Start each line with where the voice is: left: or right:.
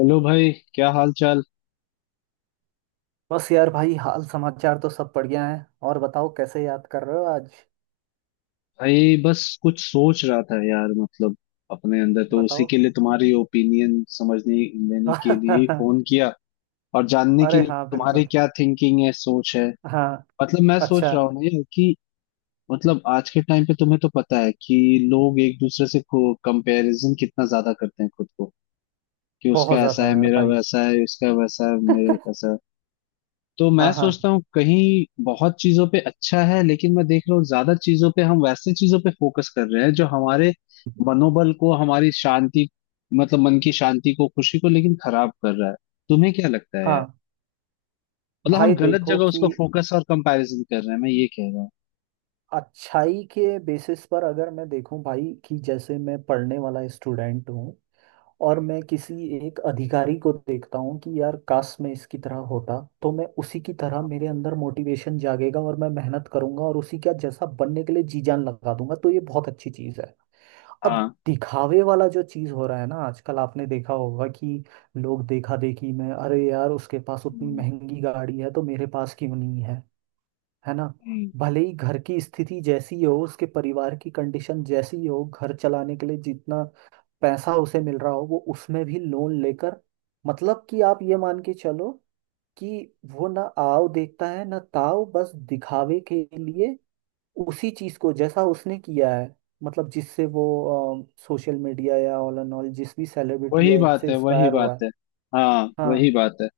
left: Hello भाई, क्या हाल चाल।
right: बस यार भाई हाल समाचार तो सब बढ़िया है। और बताओ कैसे याद कर रहे हो आज।
left: भाई बस कुछ सोच रहा था यार। मतलब अपने अंदर तो उसी
right: बताओ।
left: के लिए तुम्हारी ओपिनियन समझने लेने के लिए ही फोन किया, और जानने के
right: अरे
left: लिए कि
right: हाँ
left: तुम्हारी
right: बिल्कुल।
left: क्या थिंकिंग है, सोच है।
right: हाँ।
left: मतलब मैं
right: अच्छा।
left: सोच रहा हूँ ना यार कि मतलब आज के टाइम पे तुम्हें तो पता है कि लोग एक दूसरे से कंपैरिजन कितना ज्यादा करते हैं खुद को, कि उसका
right: बहुत
left: ऐसा
right: ज्यादा
left: है
right: यार
left: मेरा
right: भाई।
left: वैसा है, उसका वैसा है मेरा ऐसा है। तो
right: हाँ
left: मैं
right: हाँ
left: सोचता हूँ कहीं बहुत चीजों पे अच्छा है, लेकिन मैं देख रहा हूँ ज्यादा चीजों पे हम वैसे चीजों पे फोकस कर रहे हैं जो हमारे मनोबल को, हमारी शांति, मतलब मन की शांति को, खुशी को लेकिन खराब कर रहा है। तुम्हें क्या लगता है
right: हाँ।
left: यार। मतलब हम
right: भाई
left: गलत
right: देखो
left: जगह
right: कि
left: उसको फोकस और कंपैरिजन कर रहे हैं, मैं ये कह रहा हूँ।
right: अच्छाई के बेसिस पर अगर मैं देखूं भाई कि जैसे मैं पढ़ने वाला स्टूडेंट हूँ और मैं किसी एक अधिकारी को देखता हूँ कि यार काश मैं इसकी तरह होता, तो मैं उसी की तरह, मेरे अंदर मोटिवेशन जागेगा और मैं मेहनत करूंगा और उसी का जैसा बनने के लिए जी जान लगा दूंगा, तो ये बहुत अच्छी चीज़ है। अब
left: हाँ।
right: दिखावे वाला जो चीज़ हो रहा है ना आजकल, आपने देखा होगा कि लोग देखा देखी में, अरे यार उसके पास उतनी
left: हम्म,
right: महंगी गाड़ी है तो मेरे पास क्यों नहीं है, है ना।
left: हम्म,
right: भले ही घर की स्थिति जैसी हो, उसके परिवार की कंडीशन जैसी हो, घर चलाने के लिए जितना पैसा उसे मिल रहा हो, वो उसमें भी लोन लेकर, मतलब कि आप ये मान के चलो कि वो ना आओ देखता है ना ताओ, बस दिखावे के लिए उसी चीज को जैसा उसने किया है, मतलब जिससे वो सोशल मीडिया या ऑल एंड ऑल जिस भी सेलिब्रिटी
left: वही
right: या
left: बात
right: इनसे
left: है, वही
right: इंस्पायर हुआ
left: बात
right: है।
left: है। हाँ, वही
right: हाँ।
left: बात है।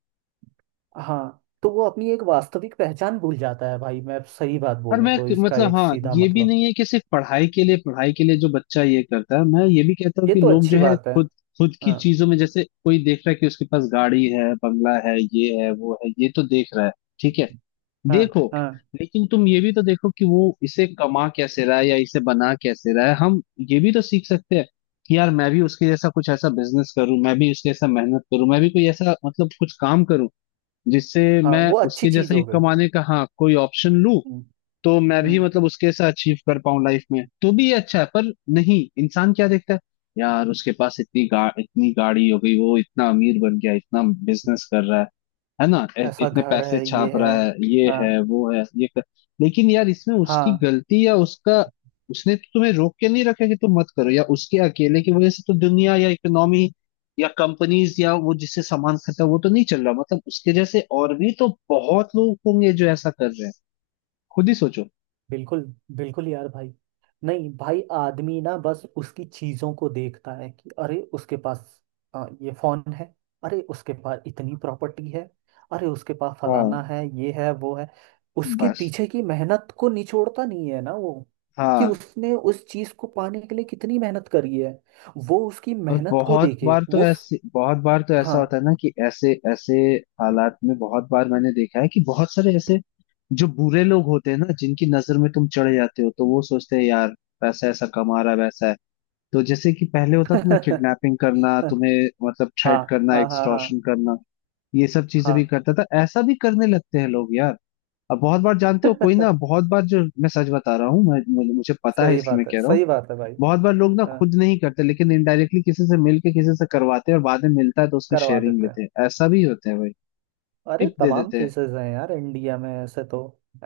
right: हाँ, तो वो अपनी एक वास्तविक पहचान भूल जाता है भाई। मैं सही बात
left: और
right: बोलूँ
left: मैं,
right: तो इसका
left: मतलब
right: एक
left: हाँ
right: सीधा
left: ये भी
right: मतलब,
left: नहीं है कि सिर्फ पढ़ाई के लिए, पढ़ाई के लिए जो बच्चा ये करता है। मैं ये भी कहता हूँ
right: ये
left: कि
right: तो
left: लोग जो
right: अच्छी
left: है
right: बात है।
left: खुद खुद की
right: हाँ
left: चीजों में, जैसे कोई देख रहा है कि उसके पास गाड़ी है, बंगला है, ये है वो है, ये तो देख रहा है। ठीक है,
right: हाँ
left: देखो,
right: हाँ
left: लेकिन तुम ये भी तो देखो कि वो इसे कमा कैसे रहा है या इसे बना कैसे रहा है। हम ये भी तो सीख सकते हैं कि यार मैं भी उसके जैसा कुछ ऐसा बिजनेस करूं, मैं भी उसके जैसा मेहनत करूं, मैं भी कोई ऐसा मतलब कुछ काम करूं जिससे
right: हाँ।
left: मैं
right: वो अच्छी
left: उसके जैसा
right: चीज
left: ही
right: हो गई।
left: कमाने का, हाँ, कोई ऑप्शन लूं।
right: हम्म।
left: तो मैं भी
right: हम्म।
left: मतलब उसके जैसा अचीव कर पाऊं लाइफ में, तो भी ये अच्छा है। पर नहीं, इंसान क्या देखता है, यार उसके पास इतनी इतनी गाड़ी हो गई, वो इतना अमीर बन गया, इतना बिजनेस कर रहा है ना।
right: ऐसा
left: इतने
right: घर
left: पैसे
right: है,
left: छाप
right: ये है।
left: रहा है, ये है
right: हाँ।
left: वो है, ये कर... लेकिन यार इसमें उसकी
right: हाँ।
left: गलती या उसका, उसने तो तुम्हें रोक के नहीं रखा कि तुम मत करो। या उसके अकेले की वजह से तो दुनिया या इकोनॉमी या कंपनीज या वो जिससे सामान खरीदता है वो तो नहीं चल रहा। मतलब उसके जैसे और भी तो बहुत लोग होंगे जो ऐसा कर रहे हैं, खुद ही सोचो।
right: बिल्कुल। बिल्कुल यार भाई। नहीं भाई, आदमी ना बस उसकी चीजों को देखता है कि अरे उसके पास ये फोन है, अरे उसके पास इतनी प्रॉपर्टी है, अरे उसके पास
left: हाँ,
right: फलाना है, ये है वो है। उसके
left: बस।
right: पीछे की मेहनत को निचोड़ता नहीं है ना वो, कि
left: हाँ।
right: उसने उस चीज को पाने के लिए कितनी मेहनत करी है। वो उसकी
left: और
right: मेहनत को
left: बहुत
right: देखे,
left: बार तो
right: वो
left: ऐसे, बहुत बार तो ऐसा
right: हाँ।
left: होता है ना कि ऐसे ऐसे हालात में बहुत बार मैंने देखा है कि बहुत सारे ऐसे जो बुरे लोग होते हैं ना, जिनकी नजर में तुम चढ़ जाते हो, तो वो सोचते हैं यार पैसा ऐसा कमा रहा है, वैसा है। तो जैसे कि पहले होता था ना,
right: हाँ
left: किडनैपिंग करना, तुम्हें मतलब
right: हाँ
left: थ्रेट करना,
right: हाँ हाँ
left: एक्सटॉर्शन करना, ये सब चीजें भी करता था, ऐसा भी करने लगते हैं लोग यार। अब बहुत बार जानते हो कोई ना,
right: हाँ।
left: बहुत बार जो मैं सच बता रहा हूँ मैं, मुझे मुझे पता है
right: सही
left: इसलिए मैं
right: बात है।
left: कह रहा हूँ।
right: सही बात है भाई।
left: बहुत बार लोग ना
right: हाँ,
left: खुद नहीं करते लेकिन इनडायरेक्टली किसी से मिल के किसी से करवाते हैं, और बाद में मिलता है तो उसमें
right: करवा
left: शेयरिंग
right: देते
left: लेते
right: हैं।
left: हैं। ऐसा भी होता है भाई।
right: अरे
left: टिप दे
right: तमाम
left: देते हैं।
right: केसेस हैं यार इंडिया में,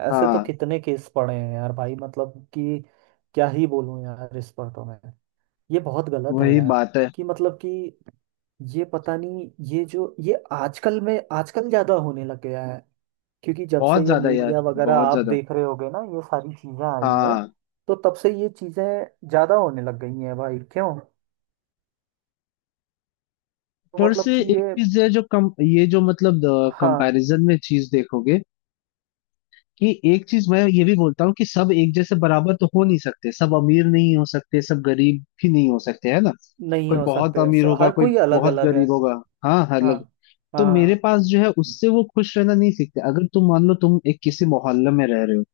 right: ऐसे तो
left: हाँ,
right: कितने केस पड़े हैं यार भाई। मतलब कि क्या ही बोलूं यार इस पर, तो मैं, ये बहुत गलत है
left: वही
right: यार।
left: बात है।
right: कि मतलब कि ये, पता नहीं, ये जो ये आजकल में, आजकल ज्यादा होने लग गया है। क्योंकि जब से
left: बहुत
right: ये
left: ज्यादा यार,
right: मीडिया वगैरह,
left: बहुत
right: आप
left: ज्यादा।
right: देख रहे होगे ना, ये सारी चीजें आई हैं,
left: हाँ।
right: तो तब से ये चीजें ज्यादा होने लग गई हैं भाई। क्यों तो
left: पर
right: मतलब
left: से
right: कि
left: एक
right: ये,
left: चीज है जो कम, ये जो मतलब
right: हाँ।
left: कंपैरिजन में चीज देखोगे कि, एक चीज मैं ये भी बोलता हूँ कि सब एक जैसे बराबर तो हो नहीं सकते, सब अमीर नहीं हो सकते, सब गरीब भी नहीं हो सकते, है ना।
right: नहीं
left: कोई
right: हो
left: बहुत
right: सकते,
left: अमीर होगा,
right: हर
left: कोई
right: कोई अलग
left: बहुत
right: अलग है।
left: गरीब होगा। हाँ, हर।
right: हाँ।
left: तो मेरे
right: हाँ
left: पास जो है उससे वो खुश रहना नहीं सीखते। अगर तुम मान लो तुम एक किसी मोहल्ले में रह रहे हो,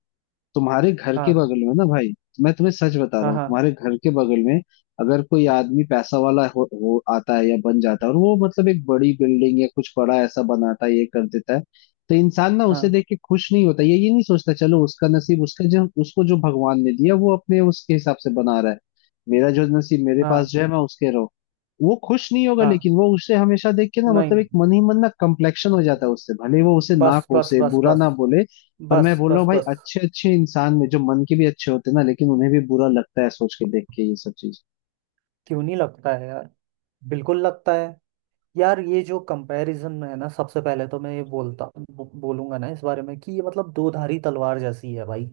left: तुम्हारे घर के
right: हाँ
left: बगल में ना भाई, मैं तुम्हें सच बता रहा
right: हाँ
left: हूँ,
right: हाँ
left: तुम्हारे घर के बगल में अगर कोई आदमी पैसा वाला हो आता है या बन जाता है और वो मतलब एक बड़ी बिल्डिंग या कुछ बड़ा ऐसा बनाता है, ये कर देता है, तो इंसान ना उसे
right: हाँ
left: देख के खुश नहीं होता। ये नहीं सोचता चलो उसका नसीब, उसका जो उसको जो भगवान ने दिया वो अपने उसके हिसाब से बना रहा है। मेरा जो नसीब मेरे पास
right: हाँ
left: जो है मैं उसके रहो, वो खुश नहीं होगा।
right: हाँ।
left: लेकिन वो उसे हमेशा देख के ना, मतलब
right: नहीं।
left: एक मन ही मन ना कम्प्लेक्शन हो जाता है उससे, भले वो उसे ना
right: बस बस
left: कोसे,
right: बस
left: बुरा
right: बस।
left: ना बोले। पर मैं
right: बस
left: बोल रहा हूँ
right: बस
left: भाई,
right: बस।
left: अच्छे अच्छे इंसान में जो मन के भी अच्छे होते हैं ना, लेकिन उन्हें भी बुरा लगता है सोच के देख के ये सब चीज।
right: क्यों नहीं लगता है यार, बिल्कुल लगता है। यार ये जो कंपैरिजन में है ना, सबसे पहले तो मैं ये बोलता, बोलूंगा ना इस बारे में कि ये मतलब दोधारी तलवार जैसी है भाई।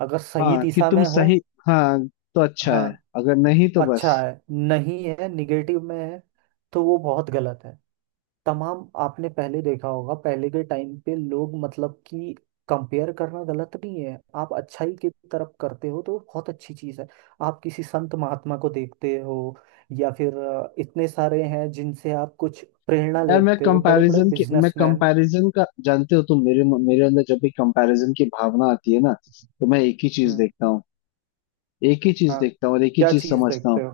right: अगर सही
left: हाँ कि
right: दिशा
left: तुम
right: में हो,
left: सही, हाँ तो अच्छा है,
right: हाँ,
left: अगर नहीं तो
right: अच्छा
left: बस।
right: है। नहीं है, निगेटिव में है, तो वो बहुत गलत है। तमाम आपने पहले देखा होगा, पहले के टाइम पे लोग मतलब कि, कंपेयर करना गलत नहीं है। आप अच्छाई की तरफ करते हो तो बहुत अच्छी चीज़ है। आप किसी संत महात्मा को देखते हो, या फिर इतने सारे हैं जिनसे आप कुछ प्रेरणा
left: यार मैं
right: लेते हो, बड़े बड़े
left: कंपैरिजन के, मैं
right: बिजनेसमैन।
left: कंपैरिजन का, जानते हो तुम, मेरे मेरे अंदर जब भी कंपैरिजन की भावना आती है ना, तो मैं एक ही चीज
right: हम्म।
left: देखता हूँ, एक ही चीज
right: हाँ,
left: देखता हूँ और एक ही
right: क्या
left: चीज
right: चीज़
left: समझता हूँ।
right: देखते हो।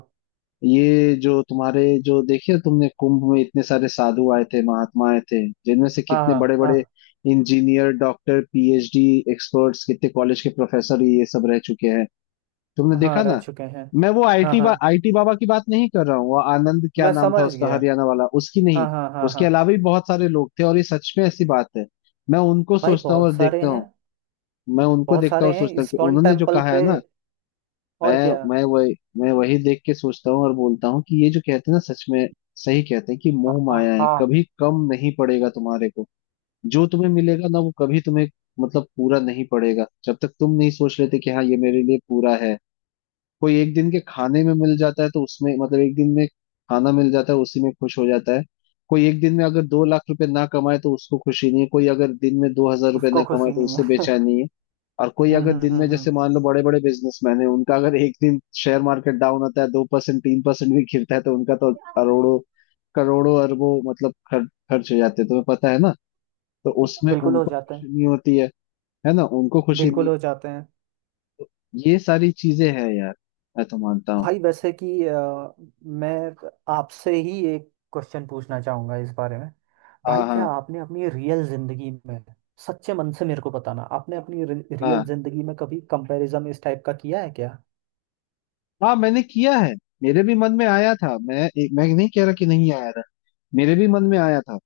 left: ये जो तुम्हारे जो, देखिए तुमने कुंभ में इतने सारे साधु आए थे, महात्मा आए थे, जिनमें से
right: हाँ
left: कितने
right: हाँ
left: बड़े
right: हाँ।
left: बड़े इंजीनियर, डॉक्टर, पीएचडी एक्सपर्ट्स, कितने कॉलेज के प्रोफेसर ये सब रह चुके हैं, तुमने
right: हाँ
left: देखा
right: रह
left: ना।
right: चुके हैं।
left: मैं वो
right: हाँ हाँ,
left: आईटी बाबा की बात नहीं कर रहा हूँ, वो आनंद क्या
right: मैं
left: नाम था
right: समझ
left: उसका,
right: गया।
left: हरियाणा वाला, उसकी
right: हाँ
left: नहीं।
right: हाँ हाँ
left: उसके
right: हाँ।
left: अलावा भी बहुत सारे लोग थे, और ये सच में ऐसी बात है। मैं उनको
right: भाई
left: सोचता हूँ और
right: बहुत सारे
left: देखता
right: हैं।
left: हूँ, मैं उनको
right: बहुत
left: देखता हूँ
right: सारे
left: और
right: हैं
left: सोचता हूँ कि
right: इस्कॉन
left: उन्होंने जो
right: टेम्पल
left: कहा है
right: पे।
left: ना, मैं
right: और क्या।
left: मैं वही देख के सोचता हूँ और बोलता हूँ कि ये जो कहते हैं ना, सच में सही कहते हैं कि
right: हाँ
left: मोह
right: हाँ
left: माया है,
right: हाँ,
left: कभी कम नहीं पड़ेगा तुम्हारे को। जो तुम्हें मिलेगा ना, वो कभी तुम्हें मतलब पूरा नहीं पड़ेगा जब तक तुम नहीं सोच लेते कि हाँ ये मेरे लिए पूरा है। कोई एक दिन के खाने में मिल जाता है तो उसमें मतलब एक दिन में खाना मिल जाता है उसी में खुश हो जाता है। कोई एक दिन में अगर 2 लाख रुपए ना कमाए तो उसको खुशी नहीं है। कोई अगर दिन में 2 हजार रुपये
right: उसको
left: ना कमाए
right: खुशी
left: तो
right: नहीं
left: उससे
right: है।
left: बेचैनी है। और कोई
right: हम्म
left: अगर
right: हम्म
left: दिन में
right: हम्म हम्म।
left: जैसे मान लो बड़े बड़े बिजनेसमैन है, उनका अगर एक दिन शेयर मार्केट डाउन होता है, 2% 3% भी गिरता है तो उनका तो करोड़ों करोड़ों अरबों मतलब खर्च हो जाते हैं, तुम्हें पता है ना। तो उसमें
right: बिल्कुल हो
left: उनको
right: जाते
left: खुशी
right: हैं।
left: नहीं होती है ना, उनको खुशी
right: बिल्कुल
left: नहीं।
right: हो जाते हैं।
left: ये सारी चीजें हैं यार, मैं तो मानता हूँ।
right: भाई वैसे कि मैं आपसे ही एक क्वेश्चन पूछना चाहूंगा इस बारे में। भाई
left: हाँ
right: क्या
left: हाँ।
right: आपने अपनी रियल जिंदगी में, सच्चे मन से मेरे को बताना, आपने अपनी रियल
left: हाँ,
right: जिंदगी में कभी कंपैरिजन इस टाइप का किया है क्या।
left: हाँ मैंने किया है। मेरे भी मन में आया था, मैं मैं नहीं कह रहा कि नहीं आया था, मेरे भी मन में आया था।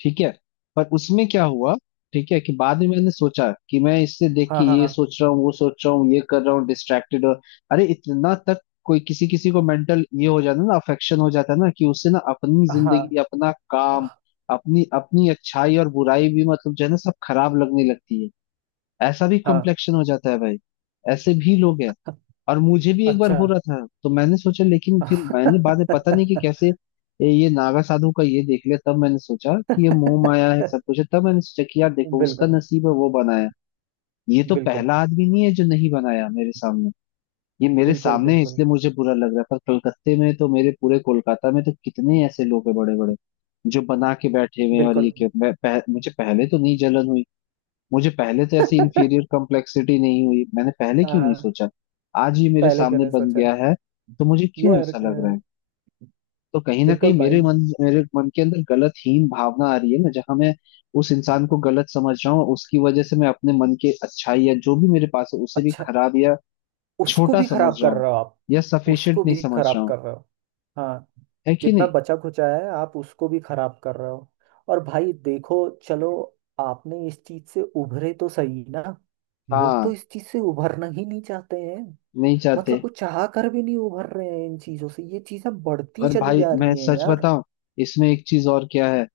left: ठीक है, पर उसमें क्या हुआ, ठीक है, कि बाद में मैंने सोचा कि मैं इससे देख के
right: हाँ
left: ये
right: हाँ
left: सोच रहा हूँ, वो सोच रहा हूँ, ये कर रहा हूँ डिस्ट्रैक्टेड और अरे इतना तक, कोई किसी किसी को मेंटल ये हो जाता है ना, अफेक्शन हो जाता है ना, कि उससे ना अपनी
right: हाँ
left: जिंदगी, अपना काम, अपनी अपनी अच्छाई और बुराई भी, मतलब जो है ना, सब खराब लगने लगती है। ऐसा भी
right: हाँ।
left: कम्प्लेक्शन हो जाता है भाई, ऐसे भी लोग हैं। और मुझे भी एक बार
right: अच्छा।
left: हो रहा था तो मैंने सोचा, लेकिन फिर मैंने बाद में पता नहीं कि कैसे, ये नागा साधु का ये देख लिया तब मैंने सोचा कि ये मोह माया है,
right: बिल्कुल।
left: सब कुछ है। तब मैंने सोचा कि यार देखो उसका नसीब है वो बनाया, ये तो
right: बिल्कुल।
left: पहला आदमी नहीं है जो नहीं बनाया मेरे सामने। ये मेरे
right: बिल्कुल।
left: सामने है
right: बिल्कुल।
left: इसलिए मुझे बुरा लग रहा है, पर कलकत्ते में तो मेरे, पूरे कोलकाता में तो कितने ऐसे लोग हैं बड़े बड़े जो बना के बैठे हुए हैं। और ये
right: बिल्कुल।
left: क्यों मुझे पहले तो नहीं जलन हुई, मुझे पहले तो ऐसी इंफीरियर कॉम्प्लेक्सिटी नहीं हुई, मैंने पहले क्यों नहीं
right: आ,
left: सोचा। आज ये मेरे
right: पहले क्यों
left: सामने
right: नहीं
left: बन
right: सोचा।
left: गया है तो मुझे
right: ये
left: क्यों
right: हर-
left: ऐसा लग रहा
right: अ,
left: है। तो कहीं ना कहीं
right: बिल्कुल भाई।
left: मेरे मन के अंदर गलत हीन भावना आ रही है ना, जहां मैं उस इंसान को
right: अ-
left: गलत समझ रहा हूँ, उसकी वजह से मैं अपने मन के अच्छाई या जो भी मेरे पास है उसे भी
right: अच्छा,
left: खराब या
right: उसको
left: छोटा
right: भी
left: समझ
right: खराब
left: रहा
right: कर
left: हूँ,
right: रहे हो आप।
left: या
right: उसको
left: सफिशियंट नहीं
right: भी
left: समझ
right: खराब
left: रहा हूँ।
right: कर रहे हो। हाँ।
left: है कि
right: जितना
left: नहीं।
right: बचा खुचा है आप उसको भी खराब कर रहे हो। और भाई देखो, चलो, आपने इस चीज से उभरे तो सही ना। लोग तो
left: हाँ,
right: इस चीज से उभरना ही नहीं चाहते हैं।
left: नहीं चाहते।
right: मतलब कुछ चाह कर भी नहीं उभर रहे हैं इन चीजों से, ये चीजें बढ़ती
left: और
right: चली
left: भाई
right: जा
left: मैं
right: रही हैं
left: सच
right: यार।
left: बताऊं, इसमें एक चीज और क्या है,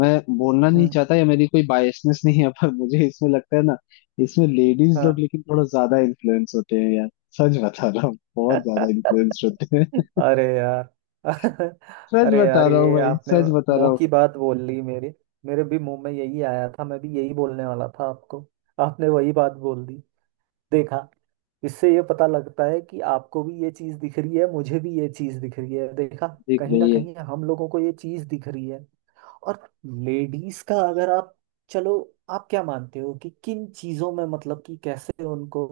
left: मैं बोलना नहीं
right: हम्म।
left: चाहता या मेरी कोई बायसनेस नहीं है, पर मुझे इसमें लगता है ना, इसमें लेडीज लोग
right: हाँ।
left: लेकिन थोड़ा ज्यादा इन्फ्लुएंस होते हैं यार, सच बता रहा हूँ। बहुत ज्यादा इन्फ्लुएंस होते हैं,
right: अरे यार।
left: सच
right: अरे
left: बता
right: यार
left: रहा हूँ
right: ये
left: भाई,
right: आपने
left: सच बता रहा
right: मुंह
left: हूँ।
right: की बात बोल ली मेरे। मेरे भी मुंह में यही आया था, मैं भी यही बोलने वाला था आपको। आपने वही बात बोल दी। देखा। इससे ये पता लगता है कि आपको भी ये चीज दिख रही है, मुझे भी ये चीज दिख रही है। देखा।
left: दिख
right: कहीं ना
left: रही है।
right: कहीं हम लोगों को ये चीज दिख रही है। और लेडीज का अगर आप, चलो, आप क्या मानते हो कि किन चीजों में, मतलब कि कैसे उनको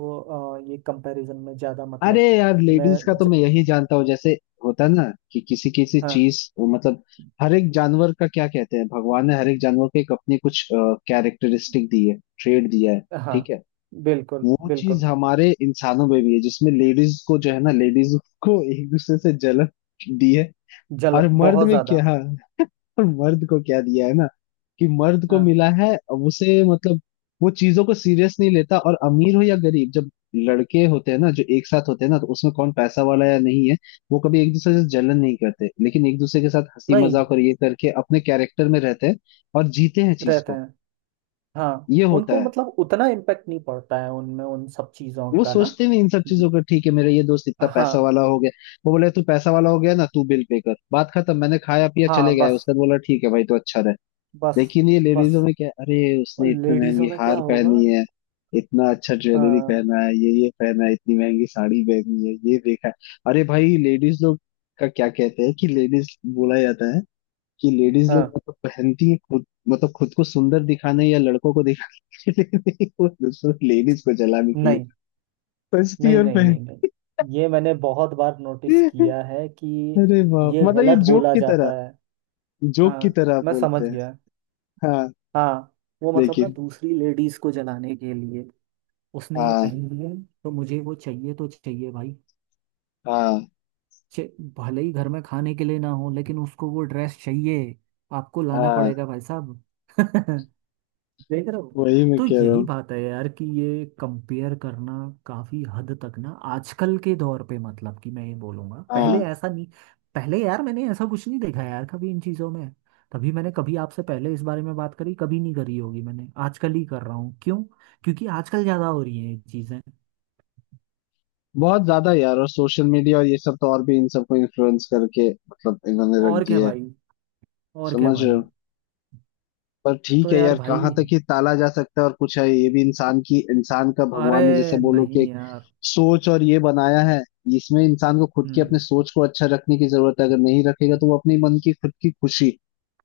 right: ये कंपैरिजन में ज्यादा
left: अरे
right: मतलब,
left: यार लेडीज का
right: मैं
left: तो
right: ज,
left: मैं यही जानता हूँ, जैसे होता है ना कि किसी किसी
right: हाँ।
left: चीज मतलब, हर एक जानवर का क्या कहते हैं, भगवान ने हर एक जानवर को एक अपनी कुछ कैरेक्टरिस्टिक दी है, ट्रेड दिया है,
right: हाँ
left: ठीक है।
right: बिल्कुल
left: वो
right: बिल्कुल।
left: चीज हमारे इंसानों में भी है, जिसमें लेडीज को जो है ना, लेडीज को एक दूसरे से जलन दी है।
right: जल
left: और मर्द
right: बहुत
left: में
right: ज्यादा।
left: क्या, और मर्द को क्या दिया है ना, कि मर्द को
right: हाँ।
left: मिला है अब उसे मतलब वो चीजों को सीरियस नहीं लेता। और अमीर हो या गरीब, जब लड़के होते हैं ना जो एक साथ होते हैं ना, तो उसमें कौन पैसा वाला या नहीं है वो कभी एक दूसरे से जलन नहीं करते, लेकिन एक दूसरे के साथ हंसी
right: नहीं
left: मजाक और ये करके अपने कैरेक्टर में रहते हैं और जीते हैं चीज
right: रहते
left: को।
right: हैं। हाँ,
left: ये होता
right: उनको
left: है,
right: मतलब उतना इम्पेक्ट नहीं पड़ता है उनमें, उन सब चीजों
left: वो
right: का ना।
left: सोचते नहीं इन सब चीजों का। ठीक है मेरा ये दोस्त इतना
right: हाँ।
left: पैसा वाला हो गया, वो बोले तू पैसा वाला हो गया ना तू बिल पे कर, बात खत्म, मैंने खाया पिया चले
right: हाँ
left: गए।
right: बस
left: उसके बाद बोला ठीक है भाई तो अच्छा रहे।
right: बस
left: लेकिन ये लेडीजों
right: बस।
left: में क्या, अरे
right: और
left: उसने इतनी
right: लेडीजों
left: महंगी
right: में क्या
left: हार
right: होगा।
left: पहनी है, इतना अच्छा ज्वेलरी
right: हाँ।
left: पहना है, ये पहना है, इतनी महंगी साड़ी पहनी है ये देखा है। अरे भाई लेडीज लोग का क्या कहते हैं कि, लेडीज बोला जाता है कि लेडीज लोग
right: हाँ।
left: मतलब पहनती है खुद मतलब खुद को सुंदर दिखाने या लड़कों को दिखाने के लिए नहीं, वो दूसरों लेडीज को जलाने के लिए,
right: नहीं
left: सस्ती
right: नहीं
left: और
right: नहीं
left: महंगी।
right: नहीं। नहीं, ये मैंने बहुत बार नोटिस किया है कि,
left: अरे बाप,
right: ये
left: मतलब ये
right: गलत
left: जोक
right: बोला
left: की तरह,
right: जाता है।
left: जोक की
right: हाँ,
left: तरह आप
right: मैं समझ
left: बोलते हैं।
right: गया।
left: हाँ,
right: हाँ। वो मतलब ना
left: लेकिन।
right: दूसरी लेडीज को जलाने के लिए उसने ये
left: हाँ
right: पहनी है, तो मुझे वो चाहिए, तो चाहिए भाई।
left: हाँ
right: चे- भले ही घर में खाने के लिए ना हो लेकिन उसको वो ड्रेस चाहिए, आपको लाना
left: हाँ।
right: पड़ेगा भाई साहब। देख रहे हो।
left: वही मैं
right: तो
left: कह रहा
right: यही
left: हूँ।
right: बात है यार कि ये कंपेयर करना काफी हद तक ना, आजकल के दौर पे मतलब कि, मैं ये बोलूंगा पहले
left: हाँ,
right: ऐसा नहीं। पहले यार मैंने ऐसा कुछ नहीं देखा यार कभी इन चीजों में। तभी मैंने कभी आपसे पहले इस बारे में बात करी, कभी नहीं करी होगी, मैंने आजकल ही कर रहा हूँ। क्यों? क्योंकि आजकल ज्यादा हो रही हैं ये चीजें।
left: बहुत ज्यादा यार, और सोशल मीडिया और ये सब तो और भी इन सबको इन्फ्लुएंस करके मतलब इन्होंने रख
right: और क्या
left: दिया है,
right: भाई। और क्या
left: समझ रहे हो।
right: भाई।
left: पर ठीक
right: तो
left: है
right: यार
left: यार,
right: भाई,
left: कहाँ तक ये टाला जा सकता है, और कुछ है ये भी इंसान की, इंसान का भगवान ने जैसे
right: अरे
left: बोलो कि
right: नहीं
left: एक
right: यार।
left: सोच और ये बनाया है। इसमें इंसान को खुद की अपने
right: हम्म।
left: सोच को अच्छा रखने की जरूरत है, अगर नहीं रखेगा तो वो अपने मन की खुद की खुशी,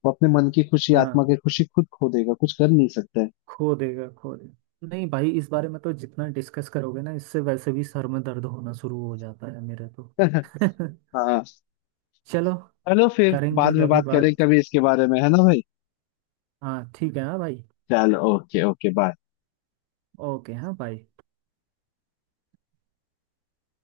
left: वो अपने मन की खुशी, आत्मा
right: हाँ।
left: की खुशी खुद खो देगा, कुछ कर नहीं सकता है।
right: खो देगा, खो देगा नहीं भाई, इस बारे में तो जितना डिस्कस करोगे ना, इससे वैसे भी सर में दर्द होना शुरू हो जाता है मेरे तो।
left: हाँ,
right: चलो,
left: चलो फिर
right: करेंगे
left: बाद में
right: कभी
left: बात करें
right: बात।
left: कभी इसके बारे में, है ना भाई।
right: हाँ ठीक है। हाँ भाई।
left: चलो, ओके ओके, बाय।
right: ओके। हाँ बाय।